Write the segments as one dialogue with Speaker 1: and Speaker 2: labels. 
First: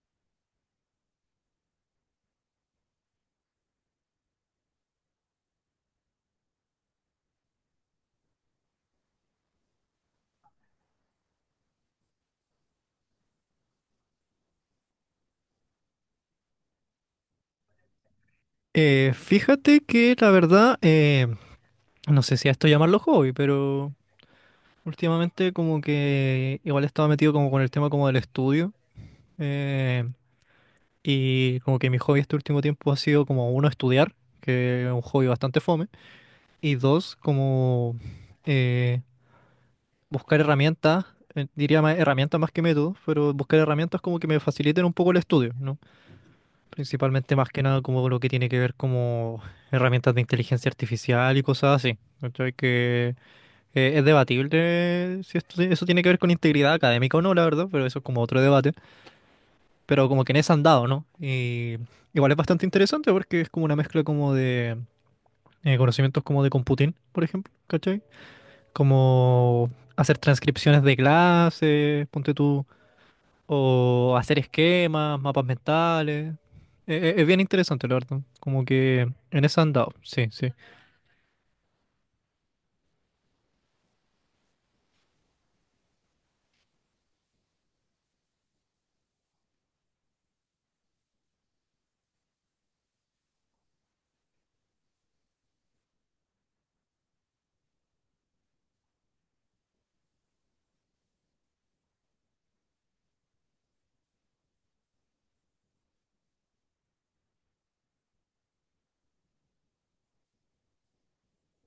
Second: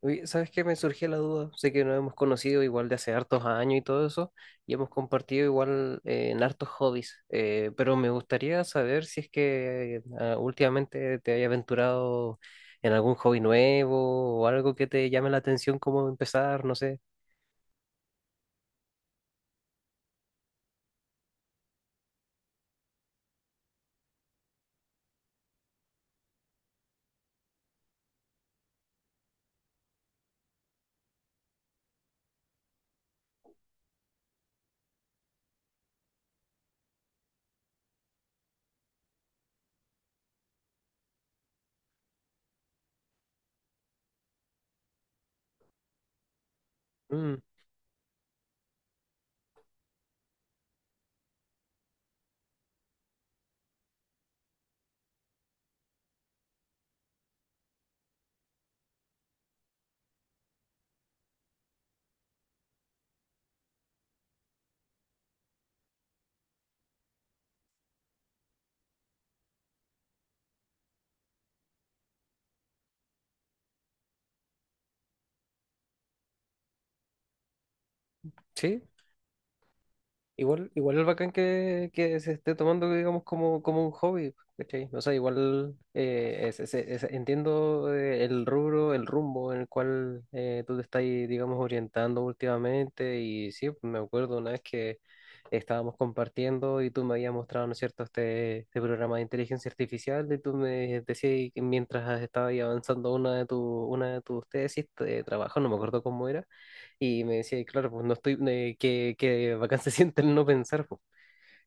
Speaker 1: Oye, ¿sabes qué? Me surgió la duda. Sé que nos hemos conocido igual de hace hartos años y todo eso, y hemos compartido igual en hartos hobbies, pero me gustaría saber si es que últimamente te hayas aventurado en algún hobby nuevo o algo que te llame la atención, cómo empezar, no sé.
Speaker 2: Fíjate que la verdad, no sé si a esto llamarlo hobby, pero últimamente como que igual estaba metido como con el tema como del estudio eh, y como que mi hobby este último tiempo ha sido como uno estudiar, que es un hobby bastante fome, y dos como eh, buscar herramientas, diría más herramientas más que métodos, pero buscar herramientas como que me faciliten un poco el estudio, ¿no? Principalmente
Speaker 1: Mm,
Speaker 2: más que nada como lo que tiene que ver como herramientas de inteligencia artificial y cosas así. ¿Cachai? Que es debatible si eso tiene que ver con integridad académica o no, la verdad, pero eso es como otro debate. Pero como que en ese andado, ¿no? Y igual es bastante interesante porque es como una mezcla como de conocimientos como de computing, por ejemplo, ¿cachai? Como hacer transcripciones de clases, ponte tú, o hacer esquemas, mapas mentales. Es bien interesante, la verdad. Como
Speaker 1: ¿sí?
Speaker 2: que en eso han dado. Sí, sí.
Speaker 1: Igual, igual es bacán que se esté tomando, digamos, como, como un hobby, ¿cachai? O sea, igual entiendo el rumbo en el cual tú te estás, digamos, orientando últimamente. Y sí, me acuerdo una vez que estábamos compartiendo y tú me habías mostrado, ¿no es cierto?, este programa de inteligencia artificial y tú me decías que mientras estabas ahí avanzando una una de tus tesis de trabajo, no me acuerdo cómo era y me decía, y claro, pues no estoy, que bacán se siente el no pensar, pues.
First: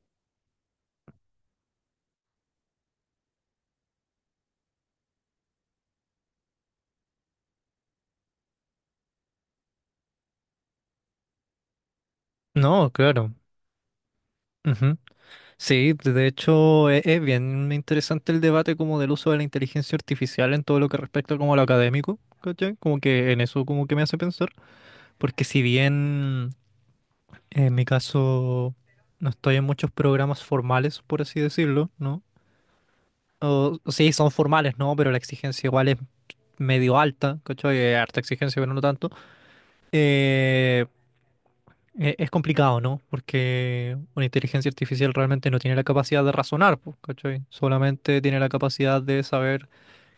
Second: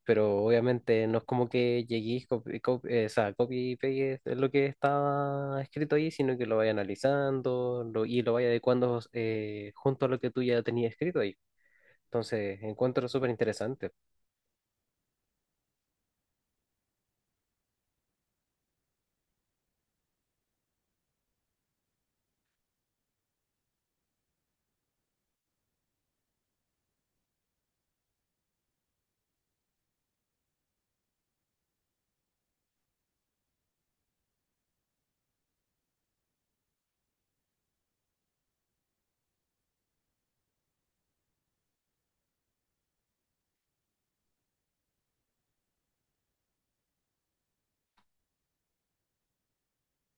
Speaker 1: Pero obviamente no es como que lleguéis, o sea, copy y pegues lo que estaba escrito ahí, sino que lo vaya analizando y lo vaya adecuando junto a lo que tú ya tenías escrito ahí. Entonces,
Speaker 2: No,
Speaker 1: encuentro súper
Speaker 2: claro.
Speaker 1: interesante.
Speaker 2: Ujú. Sí, de hecho es, bien interesante el debate como del uso de la inteligencia artificial en todo lo que respecta como a lo académico, ¿cachai? Como que en eso como que me hace pensar, porque si bien en mi caso no estoy en muchos programas formales, por así decirlo, ¿no? O sí, son formales, ¿no? Pero la exigencia igual es medio alta, ¿cachai? Harta exigencia, pero no tanto. Eh, es complicado, ¿no? Porque una inteligencia artificial realmente no tiene la capacidad de razonar, po, ¿cachai? Solamente tiene la capacidad de saber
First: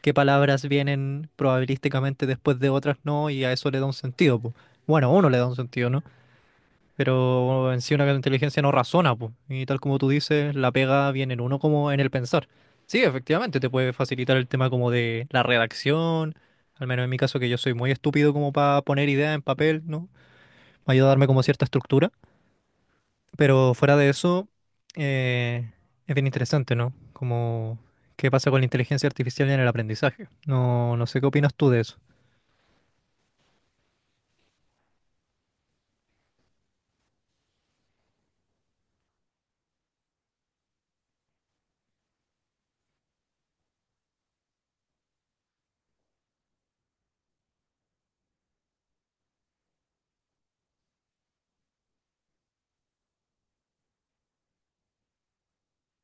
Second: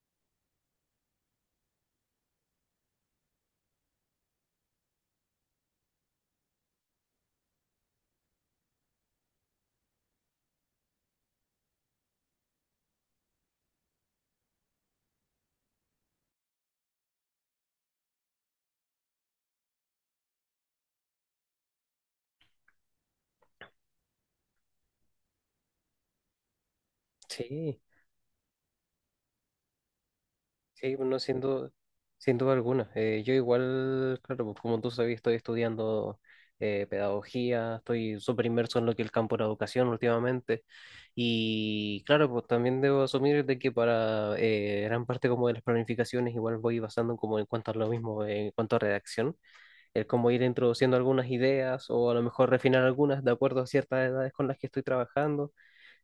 Speaker 2: qué palabras vienen probabilísticamente después de otras no, y a eso le da un sentido, po. Bueno, a uno le da un sentido, ¿no? Pero en sí una inteligencia no razona, pues. Y tal como tú dices, la pega viene en uno como en el pensar. Sí, efectivamente, te puede facilitar el tema como de la redacción, al menos en mi caso que yo soy muy estúpido como para poner ideas en papel, ¿no? Me ayuda a darme como cierta estructura. Pero fuera de eso, eh, es bien interesante, ¿no?
Speaker 1: Sí.
Speaker 2: Como qué pasa con la inteligencia artificial en el aprendizaje.
Speaker 1: Sí,
Speaker 2: No, no
Speaker 1: bueno,
Speaker 2: sé qué
Speaker 1: sin
Speaker 2: opinas
Speaker 1: duda,
Speaker 2: tú de eso.
Speaker 1: sin duda alguna. Yo igual, claro, pues como tú sabes, estoy estudiando pedagogía, estoy súper inmerso en lo que es el campo de la educación últimamente. Y claro, pues también debo asumir de que para gran parte como de las planificaciones igual voy basando como en cuanto a lo mismo, en cuanto a redacción, el cómo ir introduciendo algunas ideas o a lo mejor refinar algunas de acuerdo a ciertas edades con las que estoy trabajando.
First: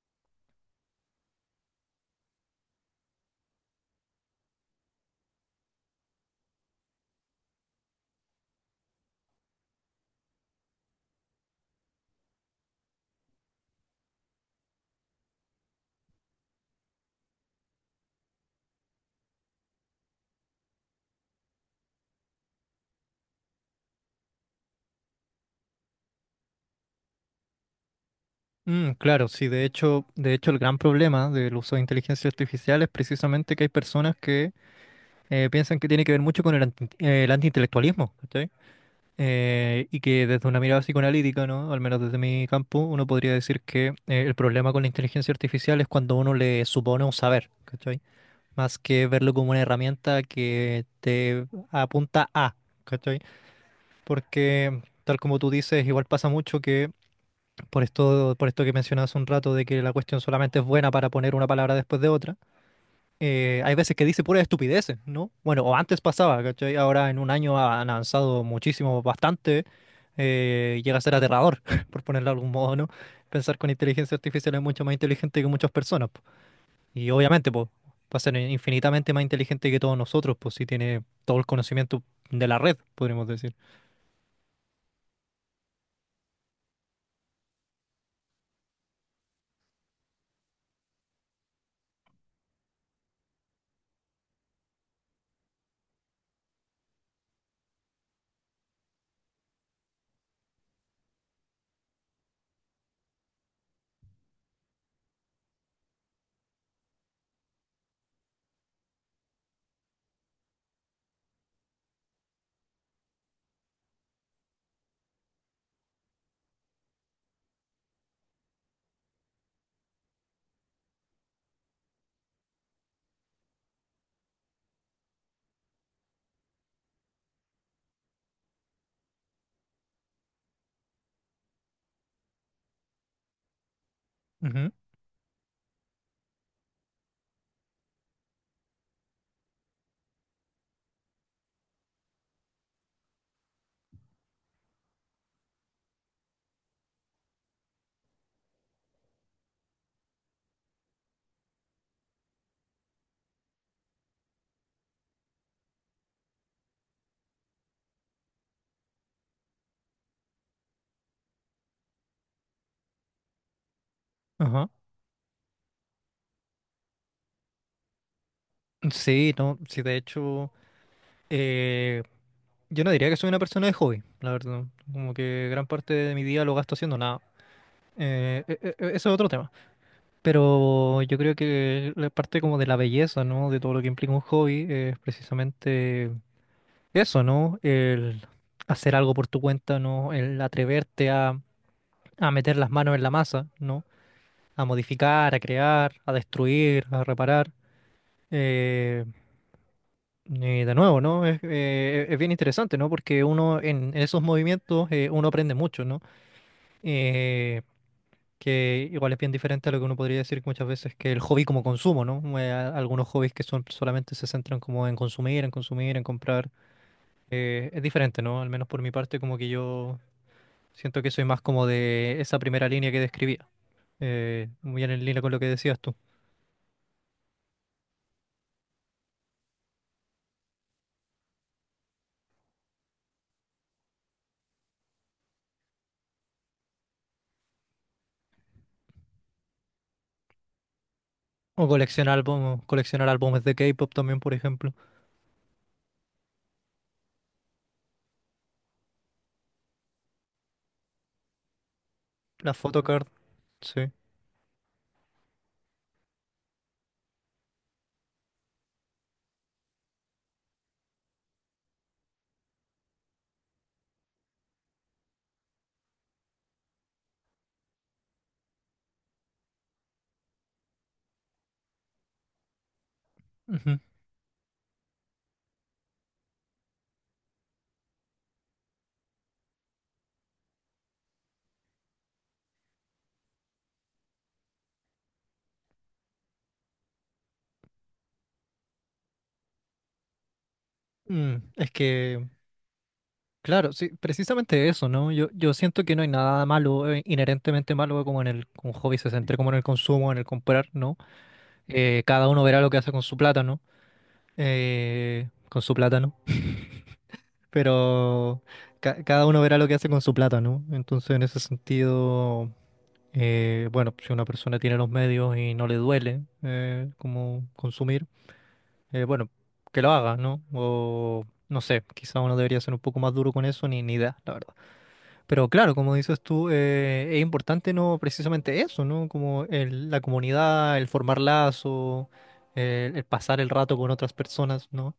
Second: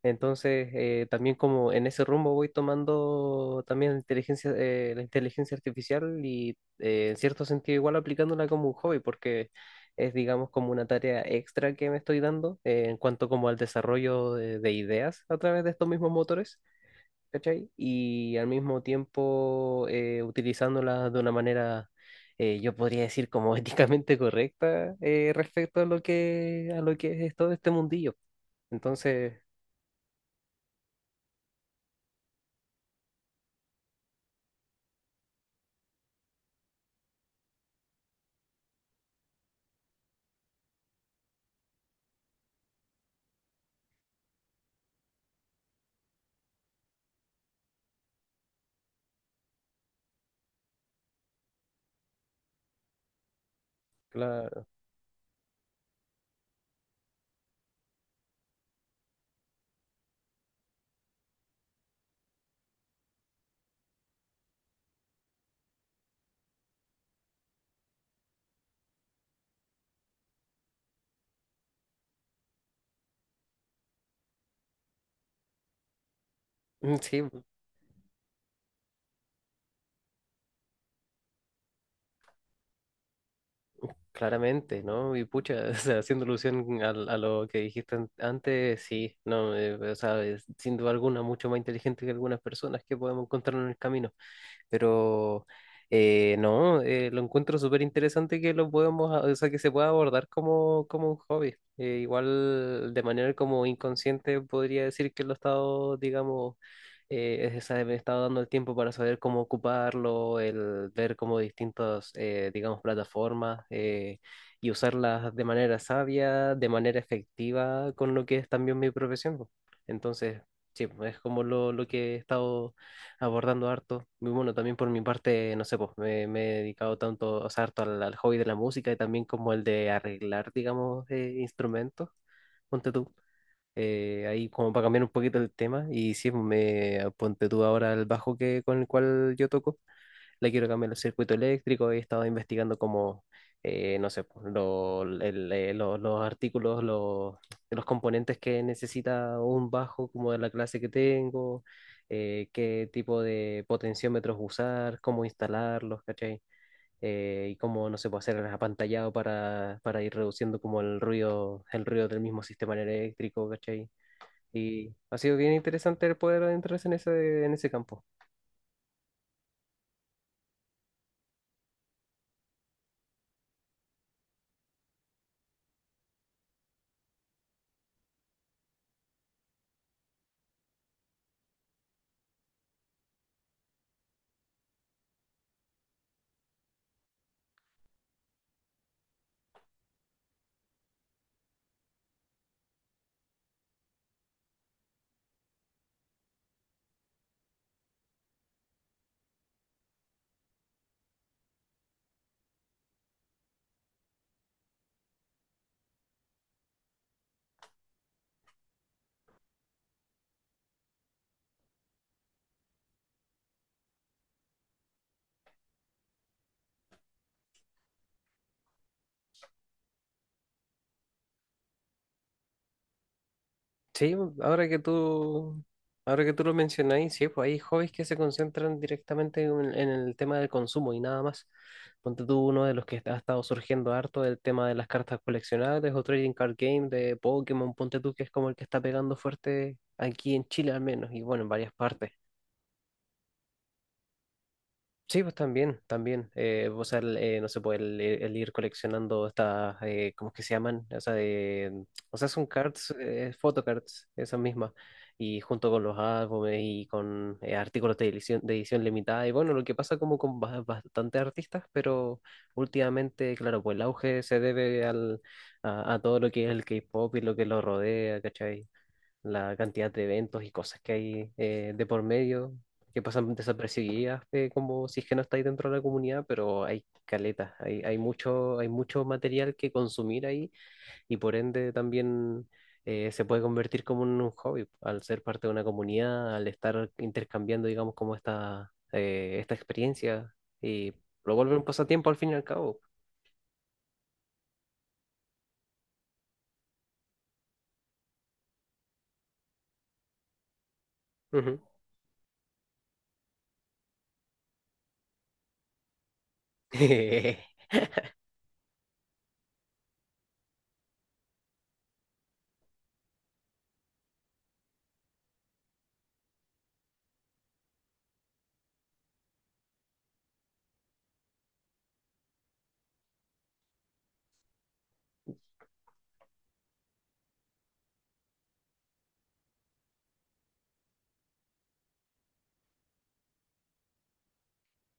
Speaker 1: Entonces, también como en ese rumbo voy tomando también la inteligencia artificial y en cierto sentido igual aplicándola como un hobby, porque es digamos como una tarea extra que me estoy dando en cuanto como al desarrollo de ideas a través de estos mismos motores, ¿cachai? Y al mismo tiempo utilizándola de una manera, yo podría decir como éticamente correcta respecto a lo a lo que es todo este mundillo.
Speaker 2: Mm, claro,
Speaker 1: Entonces...
Speaker 2: sí, de hecho el gran problema del uso de inteligencia artificial es precisamente que hay personas que piensan que tiene que ver mucho con el, el antiintelectualismo, ¿cachai? Y que desde una mirada psicoanalítica, ¿no? Al menos desde mi campo, uno podría decir que el problema con la inteligencia artificial es cuando uno le supone un saber, ¿cachai? Más que verlo como una herramienta que te apunta a, ¿cachai?
Speaker 1: La,
Speaker 2: Porque tal como tú dices, igual pasa mucho que por esto que mencionas un rato de que la cuestión solamente es buena para poner una palabra después de otra hay veces que dice pura estupidez, ¿no? Bueno, o antes pasaba, ¿cachai? Ahora en un año han avanzado muchísimo, bastante. Llega a ser aterrador, por ponerlo de algún modo, ¿no? Pensar con inteligencia artificial es mucho más inteligente que muchas personas, po.
Speaker 1: mm,
Speaker 2: Y
Speaker 1: sí, mm,
Speaker 2: obviamente, pues, va a ser infinitamente más inteligente que todos nosotros, pues, si tiene todo el conocimiento de la red, podríamos decir.
Speaker 1: claramente, ¿no? Y pucha, o sea, haciendo alusión a lo que dijiste antes, sí, no, o sea, es sin duda alguna mucho más inteligente que algunas personas que podemos encontrar en el camino. Pero no, lo encuentro súper interesante que lo podamos, o sea, que se pueda abordar como, como un hobby. Igual de manera como inconsciente podría decir que lo he estado, digamos, me he estado dando el tiempo para saber cómo ocuparlo, el ver como distintas, digamos, plataformas y usarlas de manera sabia, de manera efectiva con lo que es también mi profesión, po. Entonces, sí, es como lo que he estado abordando harto. Y bueno, también por mi parte, no sé, pues me he dedicado tanto, o sea, harto al hobby de la música y también como el de arreglar, digamos, instrumentos. Ponte tú. Ahí
Speaker 2: Ujú.
Speaker 1: como para cambiar un poquito el tema y sí, pues, me ponte tú ahora el bajo que, con el cual yo toco le quiero cambiar el circuito eléctrico, he estado investigando como, no sé, pues, los artículos, los componentes que necesita un bajo como de la clase que tengo, qué tipo de potenciómetros usar, cómo instalarlos, ¿cachai? Y cómo, no sé, puede hacer el apantallado para ir reduciendo como el ruido del mismo sistema eléctrico, ¿cachai?
Speaker 2: Ajá.
Speaker 1: Y ha sido bien interesante el poder adentrarse en ese campo.
Speaker 2: Sí, no, sí, de hecho, eh, yo no diría que soy una persona de hobby, la verdad. Como que gran parte de mi día lo gasto haciendo nada. Eso es otro tema. Pero yo creo que la parte como de la belleza, ¿no? De todo lo que implica un hobby es precisamente eso, ¿no? El hacer algo por tu cuenta, ¿no? El atreverte a meter las manos en la masa, ¿no? A modificar, a crear, a destruir, a reparar. Eh, y de nuevo, ¿no? Es bien interesante, ¿no? Porque uno en esos movimientos, uno aprende mucho, ¿no? Eh, que igual es bien diferente a lo que uno podría decir muchas veces que el hobby como consumo, ¿no? Algunos hobbies que son solamente se centran como en consumir, en consumir, en comprar. Es diferente, ¿no? Al menos por mi parte, como que yo siento que soy más como de esa primera línea que describía,
Speaker 1: Sí, ahora
Speaker 2: muy
Speaker 1: que
Speaker 2: bien en línea con lo que
Speaker 1: tú,
Speaker 2: decías tú.
Speaker 1: ahora que tú lo mencionáis, sí, pues hay hobbies que se concentran directamente en el tema del consumo y nada más. Ponte tú uno de los que ha estado surgiendo harto, el tema de las cartas coleccionables o trading card game de Pokémon, ponte tú, que es como el que está pegando fuerte aquí en Chile al menos y bueno, en
Speaker 2: O
Speaker 1: varias partes.
Speaker 2: coleccionar álbumes de K-pop también, por ejemplo.
Speaker 1: Sí, pues también, también. O sea, no se puede el ir coleccionando estas, ¿cómo es que se llaman? O sea, de, o sea, son
Speaker 2: La
Speaker 1: cards,
Speaker 2: photocard,
Speaker 1: eh,
Speaker 2: sí.
Speaker 1: photocards, esas mismas. Y junto con los álbumes y con artículos de edición limitada. Y bueno, lo que pasa como con bastantes artistas, pero últimamente, claro, pues el auge se debe a todo lo que es el K-pop y lo que lo rodea, ¿cachai? La cantidad de eventos y cosas que hay de por medio, que pasan
Speaker 2: Ujú.
Speaker 1: desapercibidas, como si es que no estáis dentro de la comunidad, pero hay caletas, hay, hay mucho material que consumir ahí y por ende también se puede convertir como en un hobby al ser parte de una comunidad, al estar intercambiando, digamos, como esta, esta experiencia y lo
Speaker 2: Mm,
Speaker 1: vuelve un
Speaker 2: es
Speaker 1: pasatiempo al fin
Speaker 2: que
Speaker 1: y al cabo.
Speaker 2: claro, sí, precisamente eso, ¿no? Yo siento que no hay nada malo, inherentemente malo, como en el como hobby se centre, como en el consumo, en el comprar, ¿no?
Speaker 1: Ujú.
Speaker 2: Cada uno verá lo que hace con su plata, ¿no? Con su plata, ¿no? Pero cada uno verá lo que hace con su plata, ¿no? Entonces, en ese sentido, bueno, si una persona tiene los medios y no le duele como consumir, bueno, que lo haga, ¿no? O no sé, quizá uno debería ser un poco más duro con eso, ni idea, la verdad. Pero claro, como dices tú, es importante no precisamente eso, ¿no? Como la comunidad, el formar lazos, el pasar el rato con otras personas, ¿no?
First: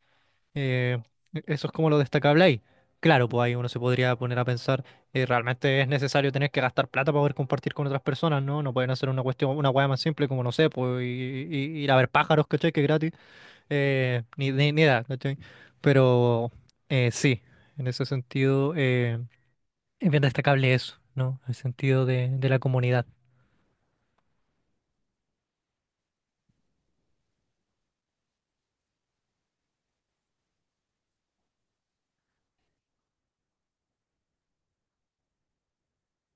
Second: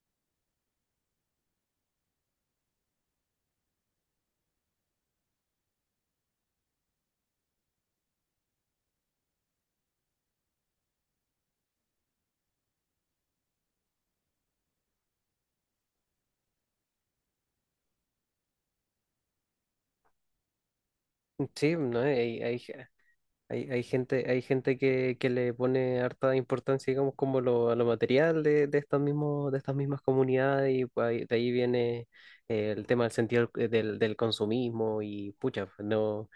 Speaker 2: Eh, Eso es como lo destacable ahí. Claro, pues ahí uno se podría poner a pensar, realmente es necesario tener que gastar plata para poder compartir con otras personas, ¿no? No pueden hacer una cuestión, una hueá más simple como, no sé, pues ir a ver pájaros, ¿cachai? Que es gratis, ni idea, ¿cachai? Pero sí, en ese sentido. Es bien destacable eso, ¿no? El
Speaker 1: Sí, no,
Speaker 2: sentido
Speaker 1: hay,
Speaker 2: de la
Speaker 1: hay,
Speaker 2: comunidad.
Speaker 1: Hay, hay gente que le pone harta importancia, digamos, como a lo material de estos mismos, de estas mismas comunidades, y pues de ahí viene el tema del sentido del consumismo, y pucha, pues, no,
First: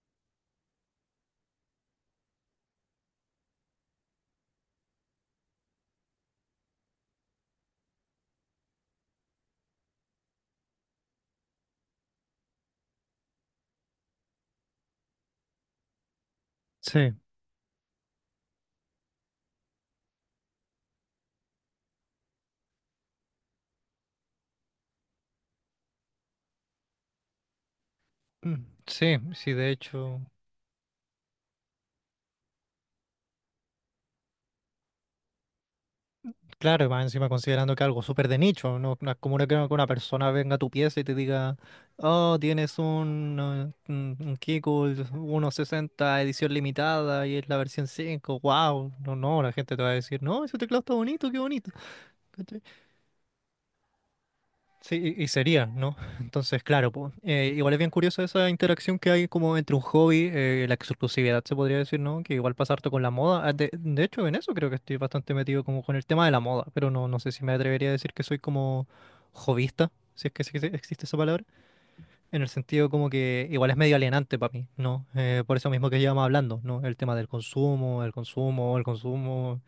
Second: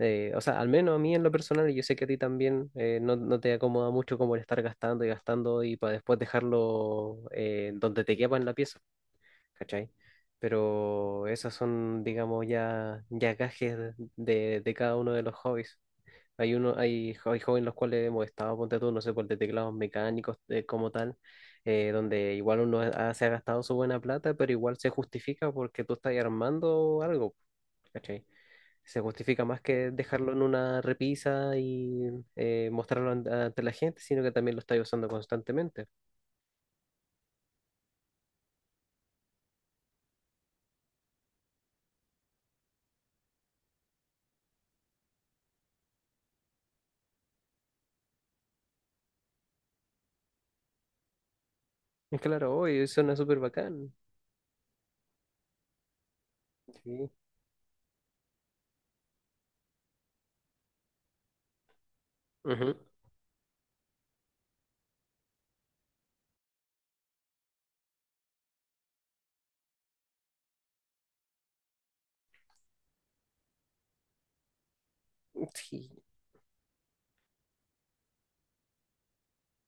Speaker 1: o sea, al menos a mí en lo personal, y yo sé que a ti también, no, no te acomoda mucho como el estar gastando y gastando, y para después dejarlo donde te quepa en la pieza, ¿cachai? Pero esas son, digamos, ya, ya gajes de cada uno de los hobbies. Hay uno, hay,
Speaker 2: Sí,
Speaker 1: hay jóvenes los cuales hemos estado, ponte tú, no sé, por de teclados mecánicos como tal, donde igual uno se ha gastado su buena plata, pero igual se justifica porque tú estás armando algo, ¿cachai?
Speaker 2: mm,
Speaker 1: Se
Speaker 2: sí,
Speaker 1: justifica
Speaker 2: sí,
Speaker 1: más
Speaker 2: de
Speaker 1: que
Speaker 2: hecho,
Speaker 1: dejarlo en una repisa y mostrarlo ante la gente, sino que también lo estás usando constantemente.
Speaker 2: claro, y más encima considerando que algo súper de nicho, no, no es como que una persona venga a tu pieza y te diga, oh, tienes un Kegel 1.60 edición limitada y es la versión 5. Wow, no, no, la gente te va a decir, no, ese teclado está bonito, qué bonito.
Speaker 1: Y claro, hoy suena súper bacán.
Speaker 2: Sí, y sería, ¿no? Entonces, claro,
Speaker 1: Sí.
Speaker 2: po, igual es bien curioso esa interacción que hay como entre un hobby, la exclusividad se podría decir, ¿no? Que igual pasa
Speaker 1: Ujú.
Speaker 2: pasarte con la moda. Ah, de hecho, en eso creo que estoy bastante metido como con el tema de la moda, pero no, no sé si me atrevería a decir que soy como hobbyista, si es que existe esa palabra, en el sentido como que igual es medio alienante para mí, ¿no? Por eso
Speaker 1: Sí,
Speaker 2: mismo que llevamos hablando, ¿no? El tema del consumo, el consumo, el consumo.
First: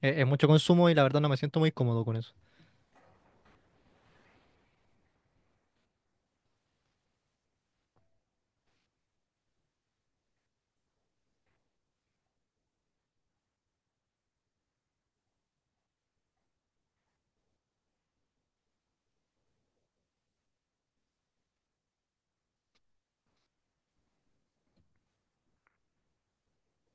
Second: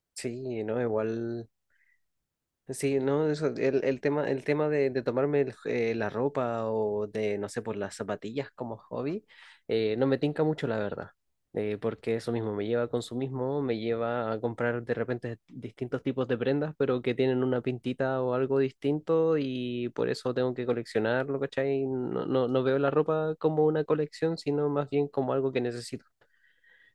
Speaker 2: Es mucho
Speaker 1: sí, no,
Speaker 2: consumo y la verdad no me
Speaker 1: igual.
Speaker 2: siento muy cómodo con eso.
Speaker 1: Sí, no, eso, el tema de tomarme la ropa o de, no sé, por las zapatillas como hobby, no me tinca mucho, la verdad. Porque eso mismo me lleva a consumismo, me lleva a comprar de repente distintos tipos de prendas, pero que tienen una pintita o algo distinto y por eso tengo que coleccionarlo, ¿cachai? No, no, no veo la ropa como una colección, sino más bien como algo que necesito.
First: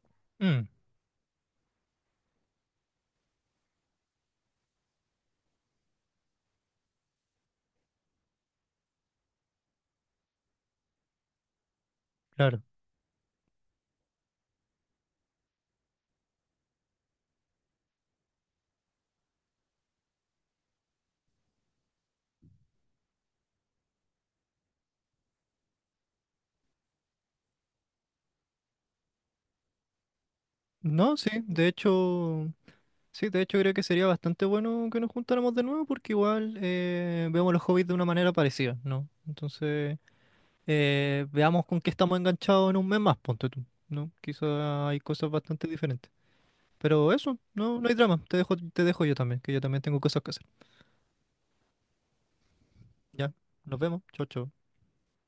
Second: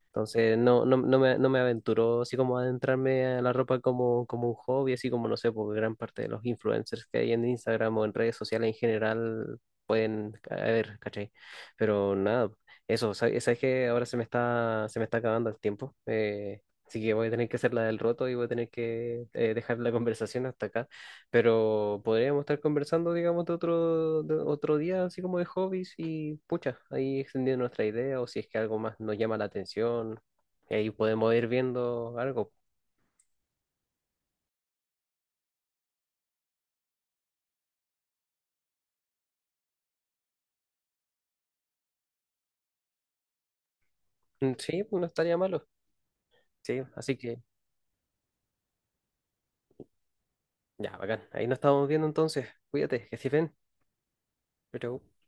Speaker 1: Entonces
Speaker 2: Mm,
Speaker 1: no, no, no me, no me aventuró así como a adentrarme a la ropa como, como un hobby, así como no sé, porque gran parte de los influencers que hay en Instagram o en redes sociales en general pueden ver, ¿cachai? Pero nada,
Speaker 2: claro.
Speaker 1: eso, ¿sabes, sabes que ahora se me está acabando el tiempo? Así que voy a tener que hacer la del roto y voy a tener que dejar la conversación hasta acá. Pero podríamos estar conversando, digamos, de otro día, así como de hobbies y pucha, ahí extendiendo nuestra idea o si es que algo más nos llama la atención, y ahí
Speaker 2: No, sí,
Speaker 1: podemos ir
Speaker 2: de
Speaker 1: viendo algo.
Speaker 2: hecho. Sí, de hecho creo que sería bastante bueno que nos juntáramos de nuevo porque igual vemos los hobbies de una manera parecida, ¿no? Entonces, veamos con qué estamos enganchados en 1 mes más, ponte tú, ¿no?
Speaker 1: Mm, sí,
Speaker 2: Quizá
Speaker 1: pues
Speaker 2: hay
Speaker 1: no
Speaker 2: cosas
Speaker 1: estaría malo.
Speaker 2: bastante diferentes.
Speaker 1: Sí,
Speaker 2: Pero
Speaker 1: así
Speaker 2: eso,
Speaker 1: que
Speaker 2: no, no hay drama. Te dejo yo también, que yo también tengo cosas que hacer.
Speaker 1: ya, bacán. Ahí nos estamos viendo entonces. Cuídate, que estés
Speaker 2: Ya,
Speaker 1: bien.
Speaker 2: nos vemos. Chao, chao.
Speaker 1: Chau, chau.